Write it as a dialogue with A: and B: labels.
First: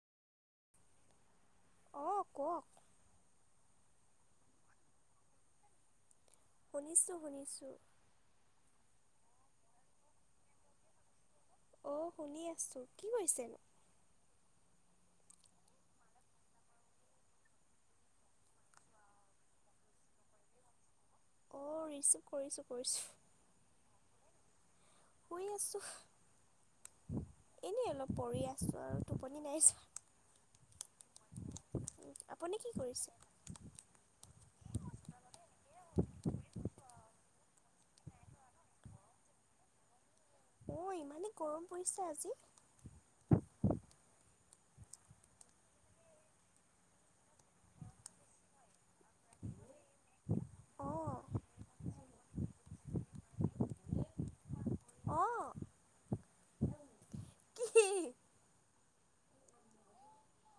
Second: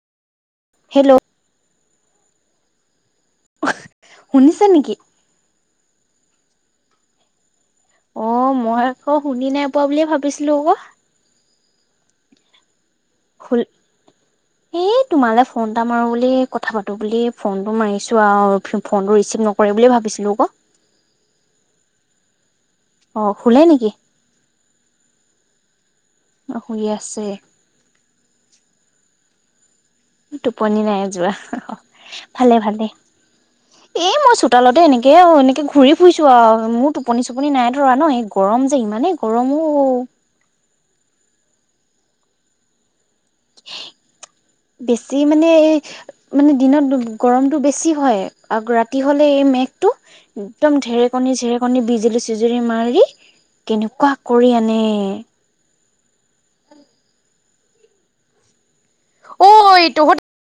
A: Hello,
B: অ', কওক
A: শুনিছা নেকি
B: শুনিছোঁ শুনিছোঁ
A: অ', মই আকৌ শুনি নাই পোৱা বুলিয়ে ভাবিছিলো আকৌ
B: অ', শুনি আছো কি কৰিছেনো
A: হেইত তোমালে ফোন এটা মাৰো বুলি কথা পাতো বুলি ফোন টো মাৰিছো আৰু ফোনটো ৰিচিভ নকৰে বুলি ভাবি বিষ্ণুকো
B: কৰিছো
A: অ শুলে নেকি
B: শুই আছো।
A: অ', শুই আছে।
B: পঢ়ি আছো আৰু টোপনি নাইছোন।
A: টোপনি নাই যোৱা অহ
B: যোৱা
A: ভালে
B: আপুনি কি
A: ভালে
B: কৰিছে
A: এ মই চোতালতে এনেকে এনেকে ঘূৰি ফুৰিছো আৰু মোৰ টোপনি চোপনি নাই। [unintelligible] ন এই গৰম যে ইমানেই গৰম ও
B: অ' ইমানেই গৰম পৰিছে আজি।
A: [unintelligible] বেছি মানে মানে দিনত গৰমটো বেছি হয়। আগ ৰাতি ৰাতি হ'লে এই মেঘটো একদম ঢেৰেকণী
B: অঁ
A: চেৰেকণী বিজুলীছ বিজুলী মাৰি কেনেকুৱা কৰি আনে।
B: অঁ কি?
A: অ' এই তহঁত